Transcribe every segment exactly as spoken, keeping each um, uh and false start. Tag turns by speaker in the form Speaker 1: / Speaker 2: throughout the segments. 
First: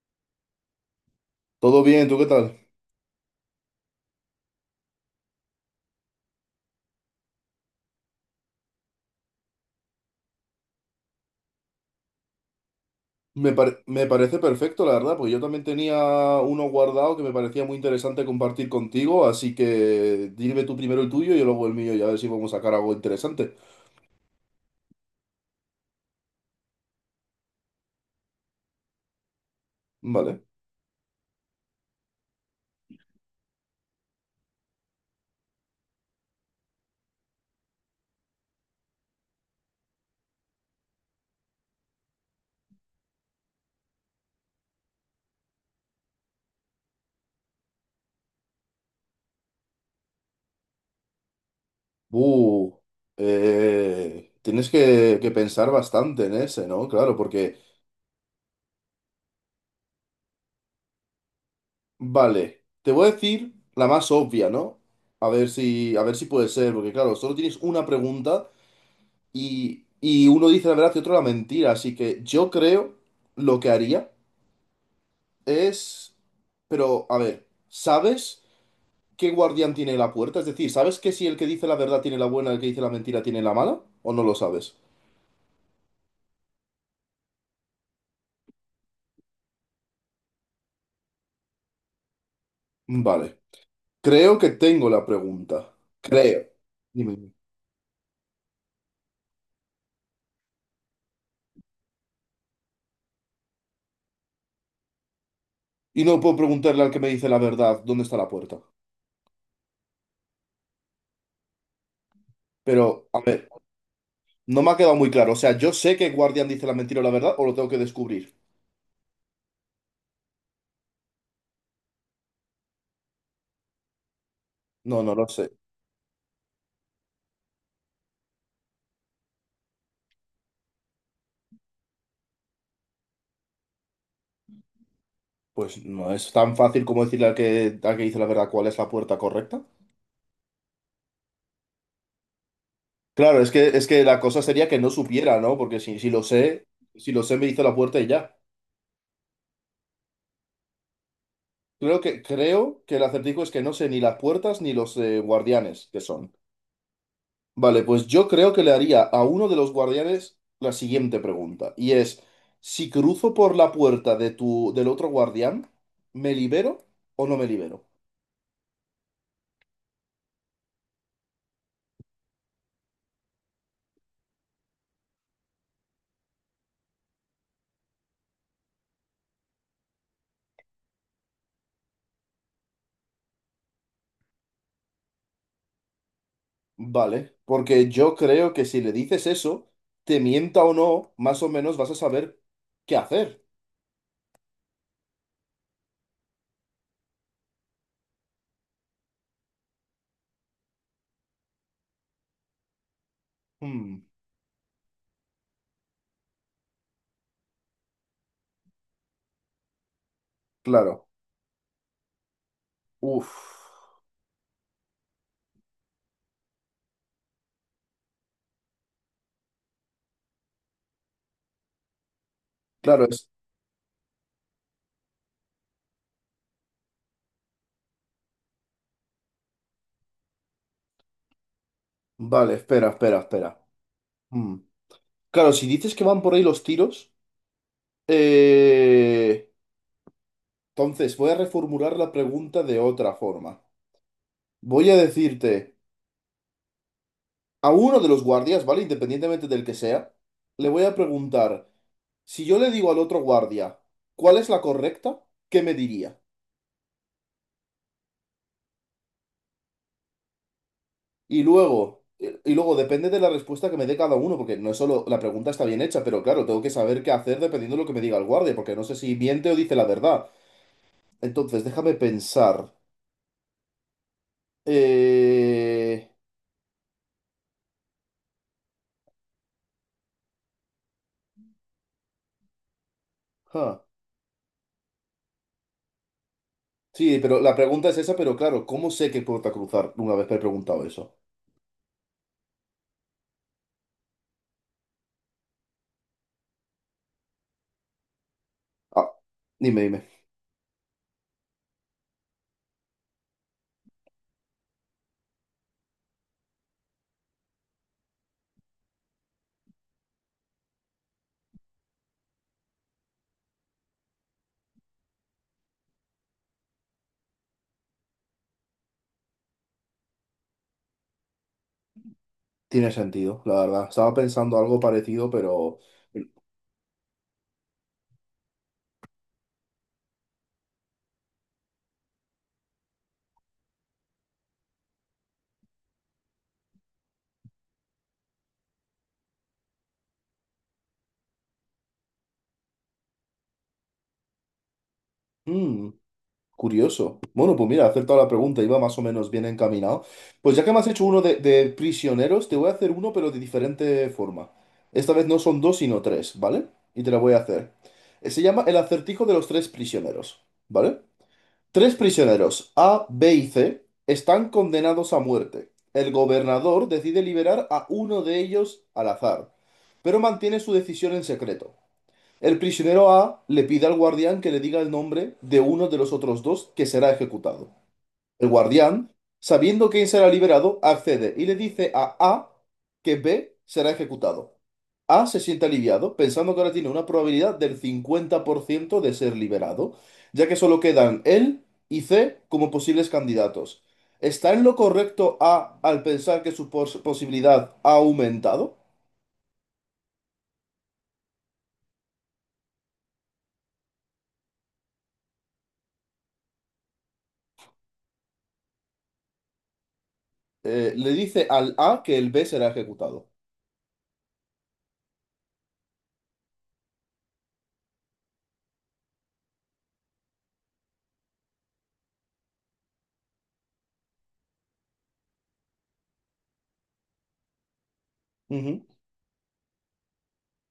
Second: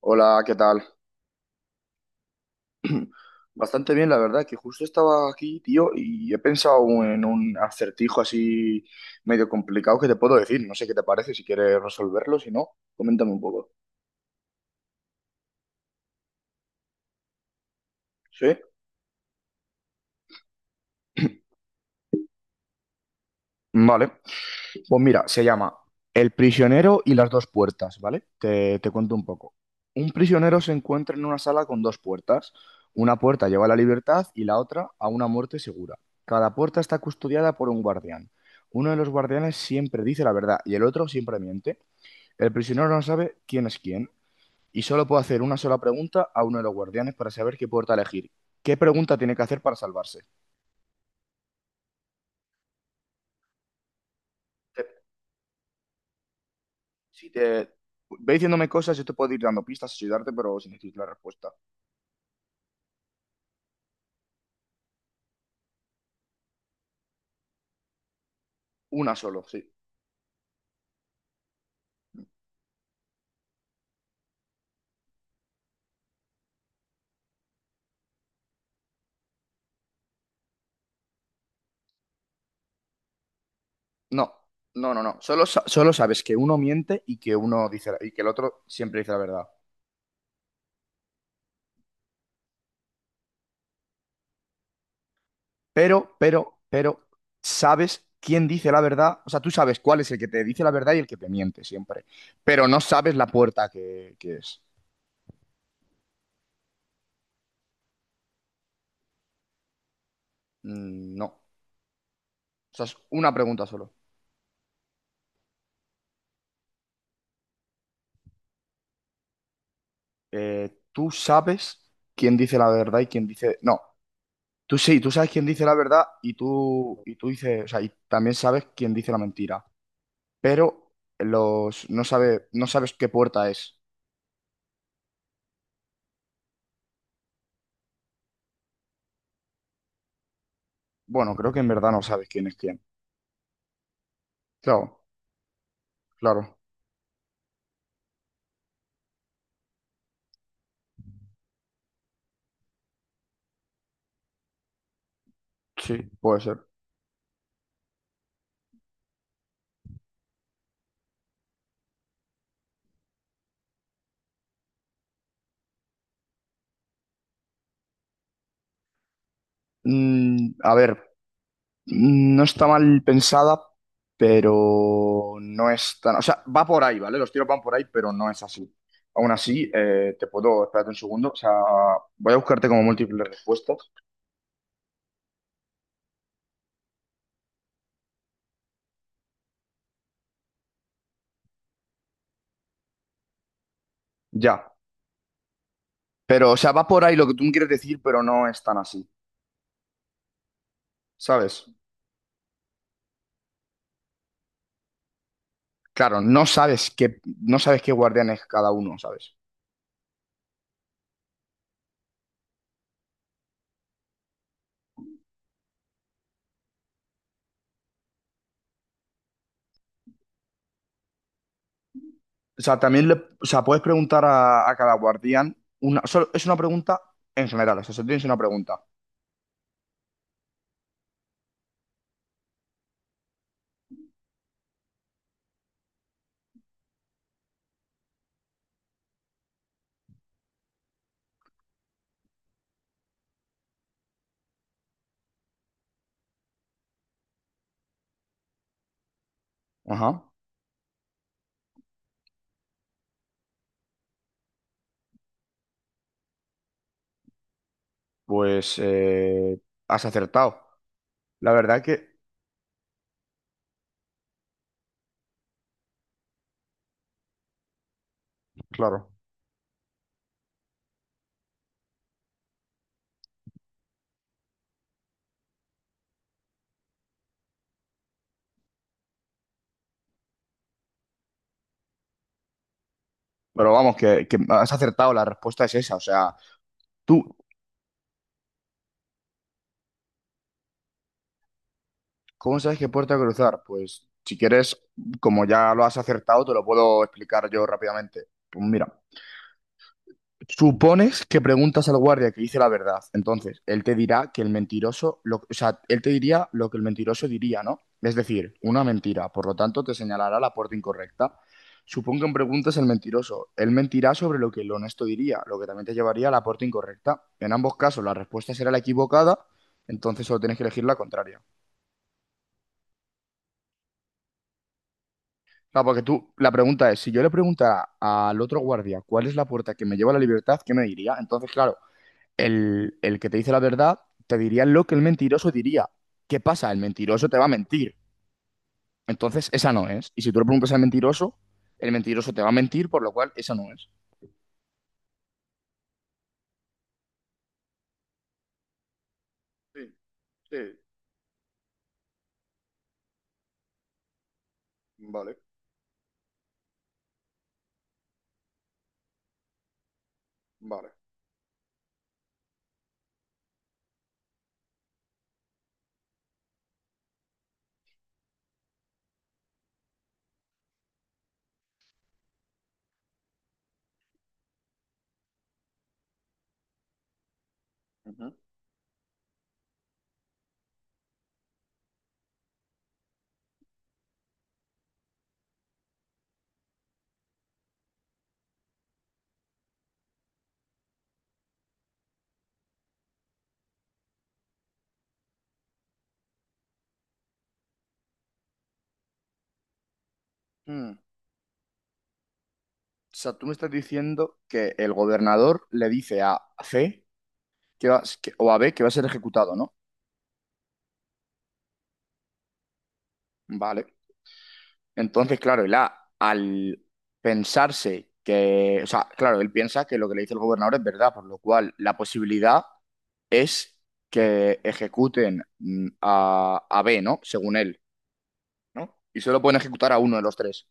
Speaker 1: Hola, ¿qué tal?
Speaker 2: Todo bien, ¿tú qué tal?
Speaker 1: Bastante bien, la verdad, que justo estaba aquí, tío, y he pensado en un acertijo así medio complicado que te puedo decir. No sé qué te parece, si quieres resolverlo, si no, coméntame un
Speaker 2: Me,
Speaker 1: poco.
Speaker 2: pare- me parece perfecto, la verdad, porque yo también tenía uno guardado que me parecía muy interesante
Speaker 1: ¿Sí?
Speaker 2: compartir contigo, así que dime tú primero el tuyo y yo luego el mío y a ver si podemos sacar algo interesante.
Speaker 1: Vale. Pues mira, se llama El prisionero y las dos puertas, ¿vale? Te, te cuento un poco. Un
Speaker 2: Vale.
Speaker 1: prisionero se encuentra en una sala con dos puertas. Una puerta lleva a la libertad y la otra a una muerte segura. Cada puerta está custodiada por un guardián. Uno de los guardianes siempre dice la verdad y el otro siempre miente. El prisionero no sabe quién es quién y solo puede hacer una sola pregunta a uno de los guardianes para saber qué puerta elegir. ¿Qué pregunta tiene que hacer para salvarse?
Speaker 2: Uh, eh, Tienes
Speaker 1: Te-
Speaker 2: que, que pensar bastante en ese, ¿no? Claro,
Speaker 1: si
Speaker 2: porque,
Speaker 1: te, ve diciéndome cosas, yo te puedo ir dando pistas, ayudarte, pero sin decir la respuesta.
Speaker 2: vale, te voy a decir la más obvia, ¿no? A ver si, a ver si puede ser, porque claro, solo tienes una pregunta
Speaker 1: Una solo, sí.
Speaker 2: y, y uno dice la verdad y otro la mentira, así que yo creo lo que haría. Es. Pero, a ver, ¿sabes qué guardián tiene la puerta? Es decir, ¿sabes que si el que dice la verdad tiene la buena, el que dice la mentira tiene la mala? ¿O no
Speaker 1: No,
Speaker 2: lo sabes?
Speaker 1: no, no, no. Solo, sa- solo sabes que uno miente y que uno dice la- y que el otro siempre dice la verdad.
Speaker 2: Mm, vale. Creo que tengo la pregunta.
Speaker 1: Pero,
Speaker 2: Creo.
Speaker 1: pero, pero,
Speaker 2: Dime, dime.
Speaker 1: sabes quién dice la verdad. O sea, tú sabes cuál es el que te dice la verdad y el que te miente siempre. Pero no sabes la puerta que, que es.
Speaker 2: Y no puedo preguntarle al que me dice la verdad dónde está la puerta.
Speaker 1: Mm, no. O sea, es
Speaker 2: Pero, a
Speaker 1: una
Speaker 2: ver,
Speaker 1: pregunta solo.
Speaker 2: no me ha quedado muy claro. O sea, ¿yo sé que guardián dice la mentira o la verdad o lo tengo que descubrir?
Speaker 1: Eh, tú sabes quién dice la verdad y quién dice. No. Tú sí,
Speaker 2: No,
Speaker 1: tú
Speaker 2: no lo
Speaker 1: sabes quién
Speaker 2: sé.
Speaker 1: dice la verdad y tú, y tú dices. O sea, y también sabes quién dice la mentira. Pero los, no sabe, no sabes qué puerta es.
Speaker 2: Pues no es tan fácil como decirle al que, al que dice la verdad cuál es la puerta correcta.
Speaker 1: Bueno, creo que en verdad no sabes quién es quién.
Speaker 2: Claro, es que, es que la cosa sería que no
Speaker 1: Claro,
Speaker 2: supiera, ¿no? Porque si, si lo
Speaker 1: claro,
Speaker 2: sé, si lo sé, me hizo la puerta y ya. Creo que, creo que el acertijo es que no sé ni las puertas ni los eh, guardianes que
Speaker 1: sí,
Speaker 2: son.
Speaker 1: puede ser.
Speaker 2: Vale, pues yo creo que le haría a uno de los guardianes la siguiente pregunta. Y es, si cruzo por la puerta de tu, del otro guardián, ¿me libero o no me libero?
Speaker 1: Mm, a ver, mm, no está mal pensada, pero no es tan. O sea, va por ahí, ¿vale? Los tiros van por ahí, pero no es así. Aún así, eh, te puedo. Espérate un segundo. O sea, voy a buscarte como múltiples respuestas.
Speaker 2: Vale, porque yo creo que si le dices eso, te mienta o no, más o menos vas a saber qué hacer.
Speaker 1: Ya. Pero, o sea, va por ahí lo que tú me quieres decir, pero no es tan así, ¿sabes?
Speaker 2: Hmm,
Speaker 1: Claro, no sabes qué, no sabes qué guardián es cada uno, ¿sabes?
Speaker 2: claro. Uf.
Speaker 1: O sea,
Speaker 2: Claro,
Speaker 1: también le,
Speaker 2: es.
Speaker 1: o sea, puedes preguntar a, a cada guardián una, solo- es una pregunta en general, o sea, solo tienes una pregunta.
Speaker 2: Vale, espera, espera, espera. Mm. Claro, si dices que van por ahí los tiros, eh, entonces voy a reformular la pregunta de otra forma. Voy a decirte, a uno de los guardias, ¿vale? Independientemente del que sea,
Speaker 1: Ajá.
Speaker 2: le voy a preguntar, si yo le digo al otro guardia, ¿cuál es la correcta? ¿Qué me diría?
Speaker 1: Pues eh, has acertado.
Speaker 2: Y
Speaker 1: La verdad
Speaker 2: luego,
Speaker 1: que,
Speaker 2: y luego depende de la respuesta que me dé cada uno, porque no es solo la pregunta está bien hecha, pero claro, tengo que saber qué hacer dependiendo de lo que me diga el guardia, porque no sé
Speaker 1: claro.
Speaker 2: si miente o dice la verdad. Entonces, déjame pensar. Eh,
Speaker 1: Pero
Speaker 2: Ja.
Speaker 1: vamos, que, que has acertado, la respuesta es esa. O sea,
Speaker 2: Sí,
Speaker 1: tú,
Speaker 2: pero la pregunta es esa, pero claro, ¿cómo sé que puerta cruzar una vez que he preguntado eso?
Speaker 1: ¿cómo sabes qué puerta cruzar? Pues si quieres, como ya lo has acertado, te lo puedo explicar yo rápidamente. Pues mira.
Speaker 2: Ah, dime, dime.
Speaker 1: Supones que preguntas al guardia que dice la verdad. Entonces, él te dirá que el mentiroso, lo- o sea, él te diría lo que el mentiroso diría, ¿no? Es decir, una mentira. Por lo tanto, te señalará la puerta incorrecta. Supón que preguntas al mentiroso. Él mentirá sobre lo que el honesto diría, lo que también te llevaría a la puerta incorrecta. En ambos casos, la respuesta será la equivocada, entonces solo tienes que elegir la contraria.
Speaker 2: Tiene sentido, la verdad. Estaba pensando algo parecido, pero.
Speaker 1: Claro, porque tú, la pregunta es, si yo le preguntara al otro guardia cuál es la puerta que me lleva a la libertad, ¿qué me diría? Entonces, claro. el, el que te dice la verdad te diría lo que el mentiroso diría. ¿Qué pasa? El mentiroso te va a mentir. Entonces, esa no es. Y si tú le preguntas al mentiroso, el mentiroso te va a mentir, por lo cual esa no es.
Speaker 2: Mm, curioso. Bueno, pues mira, he acertado la pregunta, iba más o menos bien
Speaker 1: Sí,
Speaker 2: encaminado. Pues
Speaker 1: sí,
Speaker 2: ya que me has hecho uno de, de prisioneros, te voy a hacer uno, pero de diferente forma. Esta vez no son dos, sino tres, ¿vale? Y te la voy a hacer. Eh, Se llama el acertijo de los tres prisioneros,
Speaker 1: vale.
Speaker 2: ¿vale? Tres prisioneros, A, B y C, están condenados a muerte. El gobernador decide liberar a uno de ellos al azar, pero mantiene su decisión en secreto. El prisionero A le pide al guardián que le diga el nombre de uno de los otros dos que será ejecutado. El guardián, sabiendo quién será liberado, accede y le dice a A que B será ejecutado. A se siente aliviado, pensando que ahora tiene una probabilidad del cincuenta por ciento de ser liberado, ya que solo quedan él y C como posibles candidatos. ¿Está en lo correcto A al pensar que su pos- posibilidad ha aumentado?
Speaker 1: Mm. O sea, tú me estás diciendo que el gobernador le dice a C que va- que- o a B que va a ser ejecutado, ¿no?
Speaker 2: Eh, le dice al A que el B será ejecutado.
Speaker 1: Vale. Entonces, claro, él a- al pensarse que, o sea, claro, él piensa que lo que le dice el gobernador es verdad, por lo cual la posibilidad es que ejecuten mm, a, a B, ¿no? Según él,
Speaker 2: Ujú.
Speaker 1: ¿no? Y solo pueden ejecutar a uno de los tres.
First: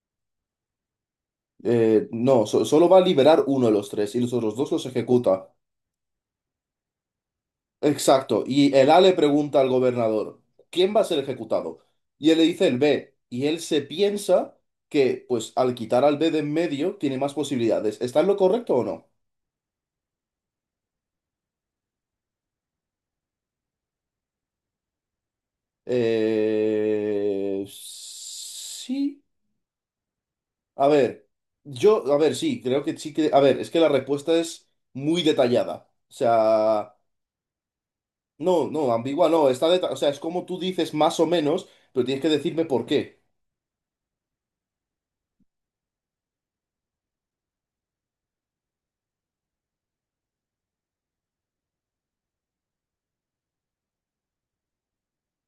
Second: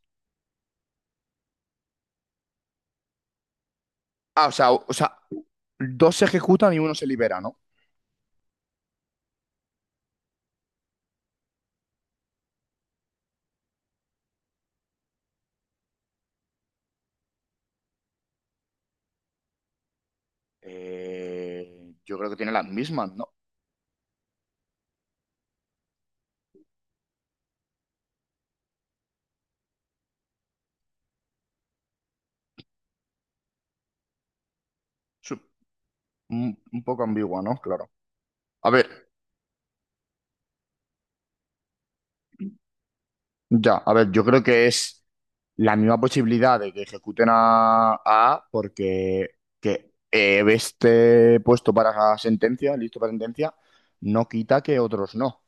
Speaker 2: Eh, no, so- solo va a liberar uno de los tres y los
Speaker 1: Ah, o
Speaker 2: otros
Speaker 1: sea,
Speaker 2: dos
Speaker 1: o,
Speaker 2: los
Speaker 1: o sea,
Speaker 2: ejecuta.
Speaker 1: dos se ejecutan y uno se libera, ¿no?
Speaker 2: Exacto. Y el A le pregunta al gobernador, ¿quién va a ser ejecutado? Y él le dice el B. Y él se piensa que, pues, al quitar al B de en medio, tiene más posibilidades. ¿Está en lo correcto o no?
Speaker 1: Eh, yo creo que tiene las mismas, ¿no?
Speaker 2: Eh... Sí. A ver, yo, a ver, sí, creo que sí que. A ver, es que la respuesta es muy
Speaker 1: Su-
Speaker 2: detallada. O
Speaker 1: Un, un
Speaker 2: sea,
Speaker 1: poco ambigua, ¿no? Claro.
Speaker 2: no,
Speaker 1: A
Speaker 2: no,
Speaker 1: ver,
Speaker 2: ambigua, no, está deta- o sea, es como tú dices más o menos, pero tienes que decirme por qué.
Speaker 1: ya, a ver, yo creo que es la misma posibilidad de que ejecuten a a A porque que eh, esté puesto para sentencia, listo para sentencia, no quita que otros no,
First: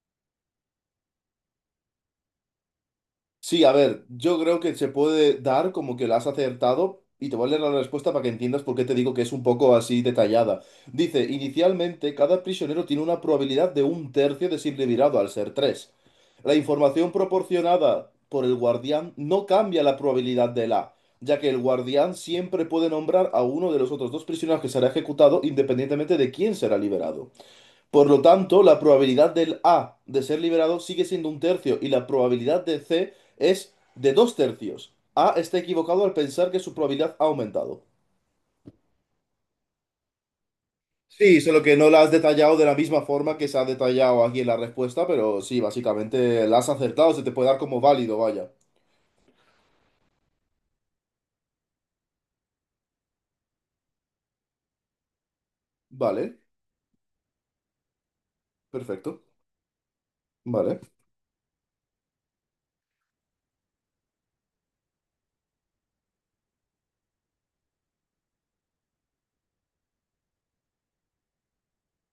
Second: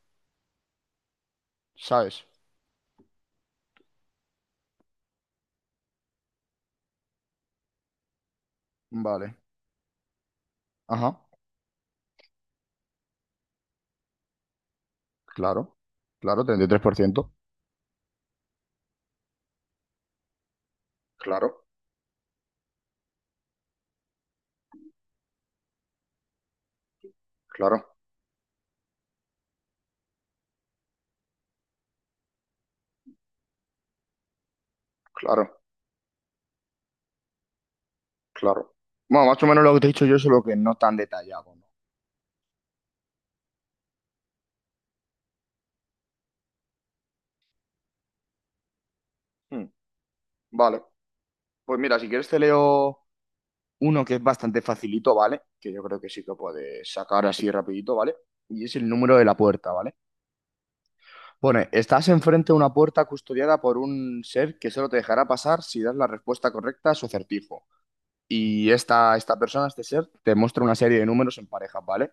Speaker 1: ¿sabes?
Speaker 2: Sí, a ver, yo creo que se puede dar como que la has acertado y te voy a leer la respuesta para que entiendas por qué te digo que es
Speaker 1: Vale.
Speaker 2: un poco así detallada.
Speaker 1: Ajá,
Speaker 2: Dice, inicialmente cada prisionero tiene una probabilidad de un tercio de ser liberado al ser
Speaker 1: claro,
Speaker 2: tres.
Speaker 1: claro,
Speaker 2: La
Speaker 1: treinta y tres por
Speaker 2: información
Speaker 1: ciento,
Speaker 2: proporcionada por el guardián no cambia la probabilidad del A, ya
Speaker 1: Claro,
Speaker 2: que el guardián siempre puede nombrar a uno de los otros dos prisioneros que será ejecutado independientemente de quién será liberado.
Speaker 1: claro,
Speaker 2: Por lo tanto, la probabilidad del A de ser liberado sigue siendo un tercio y la probabilidad de C es de dos tercios. A está
Speaker 1: claro,
Speaker 2: equivocado al pensar que su probabilidad ha aumentado.
Speaker 1: claro. Bueno, más o menos lo que te he dicho yo, solo que no tan
Speaker 2: Sí,
Speaker 1: detallado,
Speaker 2: solo
Speaker 1: ¿no?
Speaker 2: que no la has detallado de la misma forma que se ha detallado aquí en la respuesta, pero sí, básicamente la has acertado, se te puede dar como válido, vaya.
Speaker 1: Hmm, vale, pues mira, si quieres te leo. Uno que es bastante facilito, ¿vale? Que yo creo que sí que
Speaker 2: Vale,
Speaker 1: puedes sacar así rapidito, ¿vale? Y es el número
Speaker 2: perfecto.
Speaker 1: de la puerta, ¿vale?
Speaker 2: Vale.
Speaker 1: Pone, estás enfrente de una puerta custodiada por un ser que solo te dejará pasar si das la respuesta correcta a su acertijo. Y esta, esta persona, este ser, te muestra una serie de números en parejas, ¿vale?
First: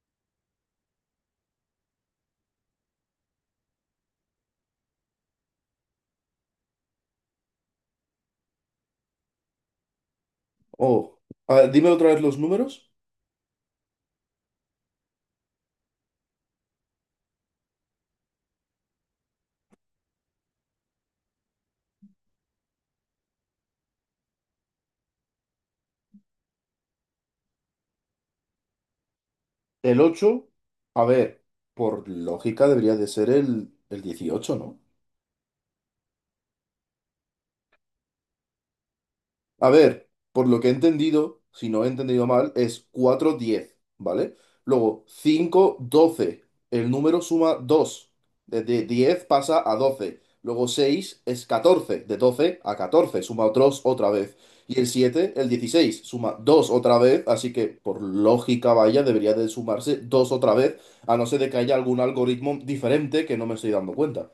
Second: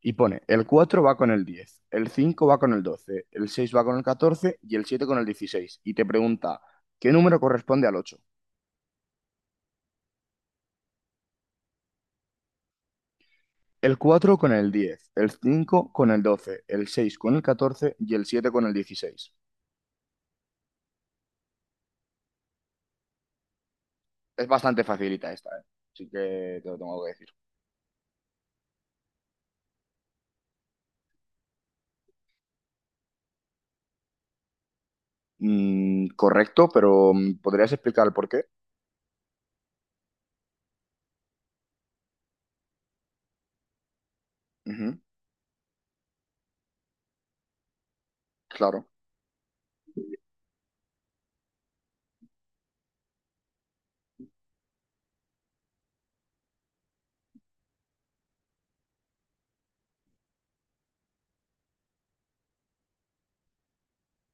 Speaker 1: Y pone, el cuatro va con el diez, el cinco va con el doce, el seis va con el catorce y el siete con el dieciséis. Y te pregunta, ¿qué número corresponde al ocho?
Speaker 2: Oh, a ver, dime otra vez los números.
Speaker 1: El cuatro con el diez, el cinco con el doce, el seis con el catorce y el siete con el dieciséis. Es bastante facilita esta, ¿eh? Así que te lo tengo que decir.
Speaker 2: El ocho. A ver, por lógica debería de ser el, el dieciocho, ¿no?
Speaker 1: Mm, correcto, pero mm, ¿podrías explicar el por qué?
Speaker 2: A ver, por lo que he entendido, si no he entendido mal, es cuatro diez, ¿vale?
Speaker 1: Ujú,
Speaker 2: Luego, cinco doce. El número suma dos. Desde
Speaker 1: claro.
Speaker 2: diez pasa a doce. Luego seis es catorce. De doce a catorce suma otros otra vez. Y el siete el dieciséis suma dos otra vez. Así que, por lógica, vaya, debería de sumarse dos otra vez. A no ser de que haya algún algoritmo diferente que no me estoy dando cuenta.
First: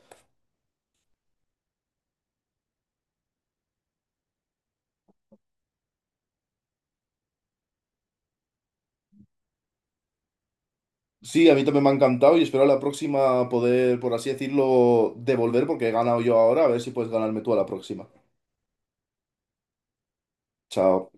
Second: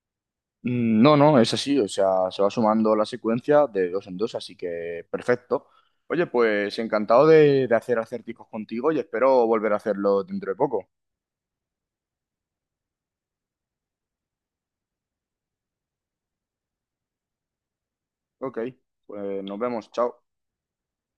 Speaker 1: Mm, no, no, es así, o sea, se va sumando la secuencia de dos en dos, así que perfecto. Oye, pues encantado de, de hacer acertijos contigo y espero volver a hacerlo dentro de poco.
Speaker 2: Sí, a mí también me ha encantado y espero a la próxima poder, por así decirlo, devolver porque he ganado yo ahora. A ver si puedes ganarme tú a la próxima.
Speaker 1: Ok, pues nos vemos, chao.
Speaker 2: Chao.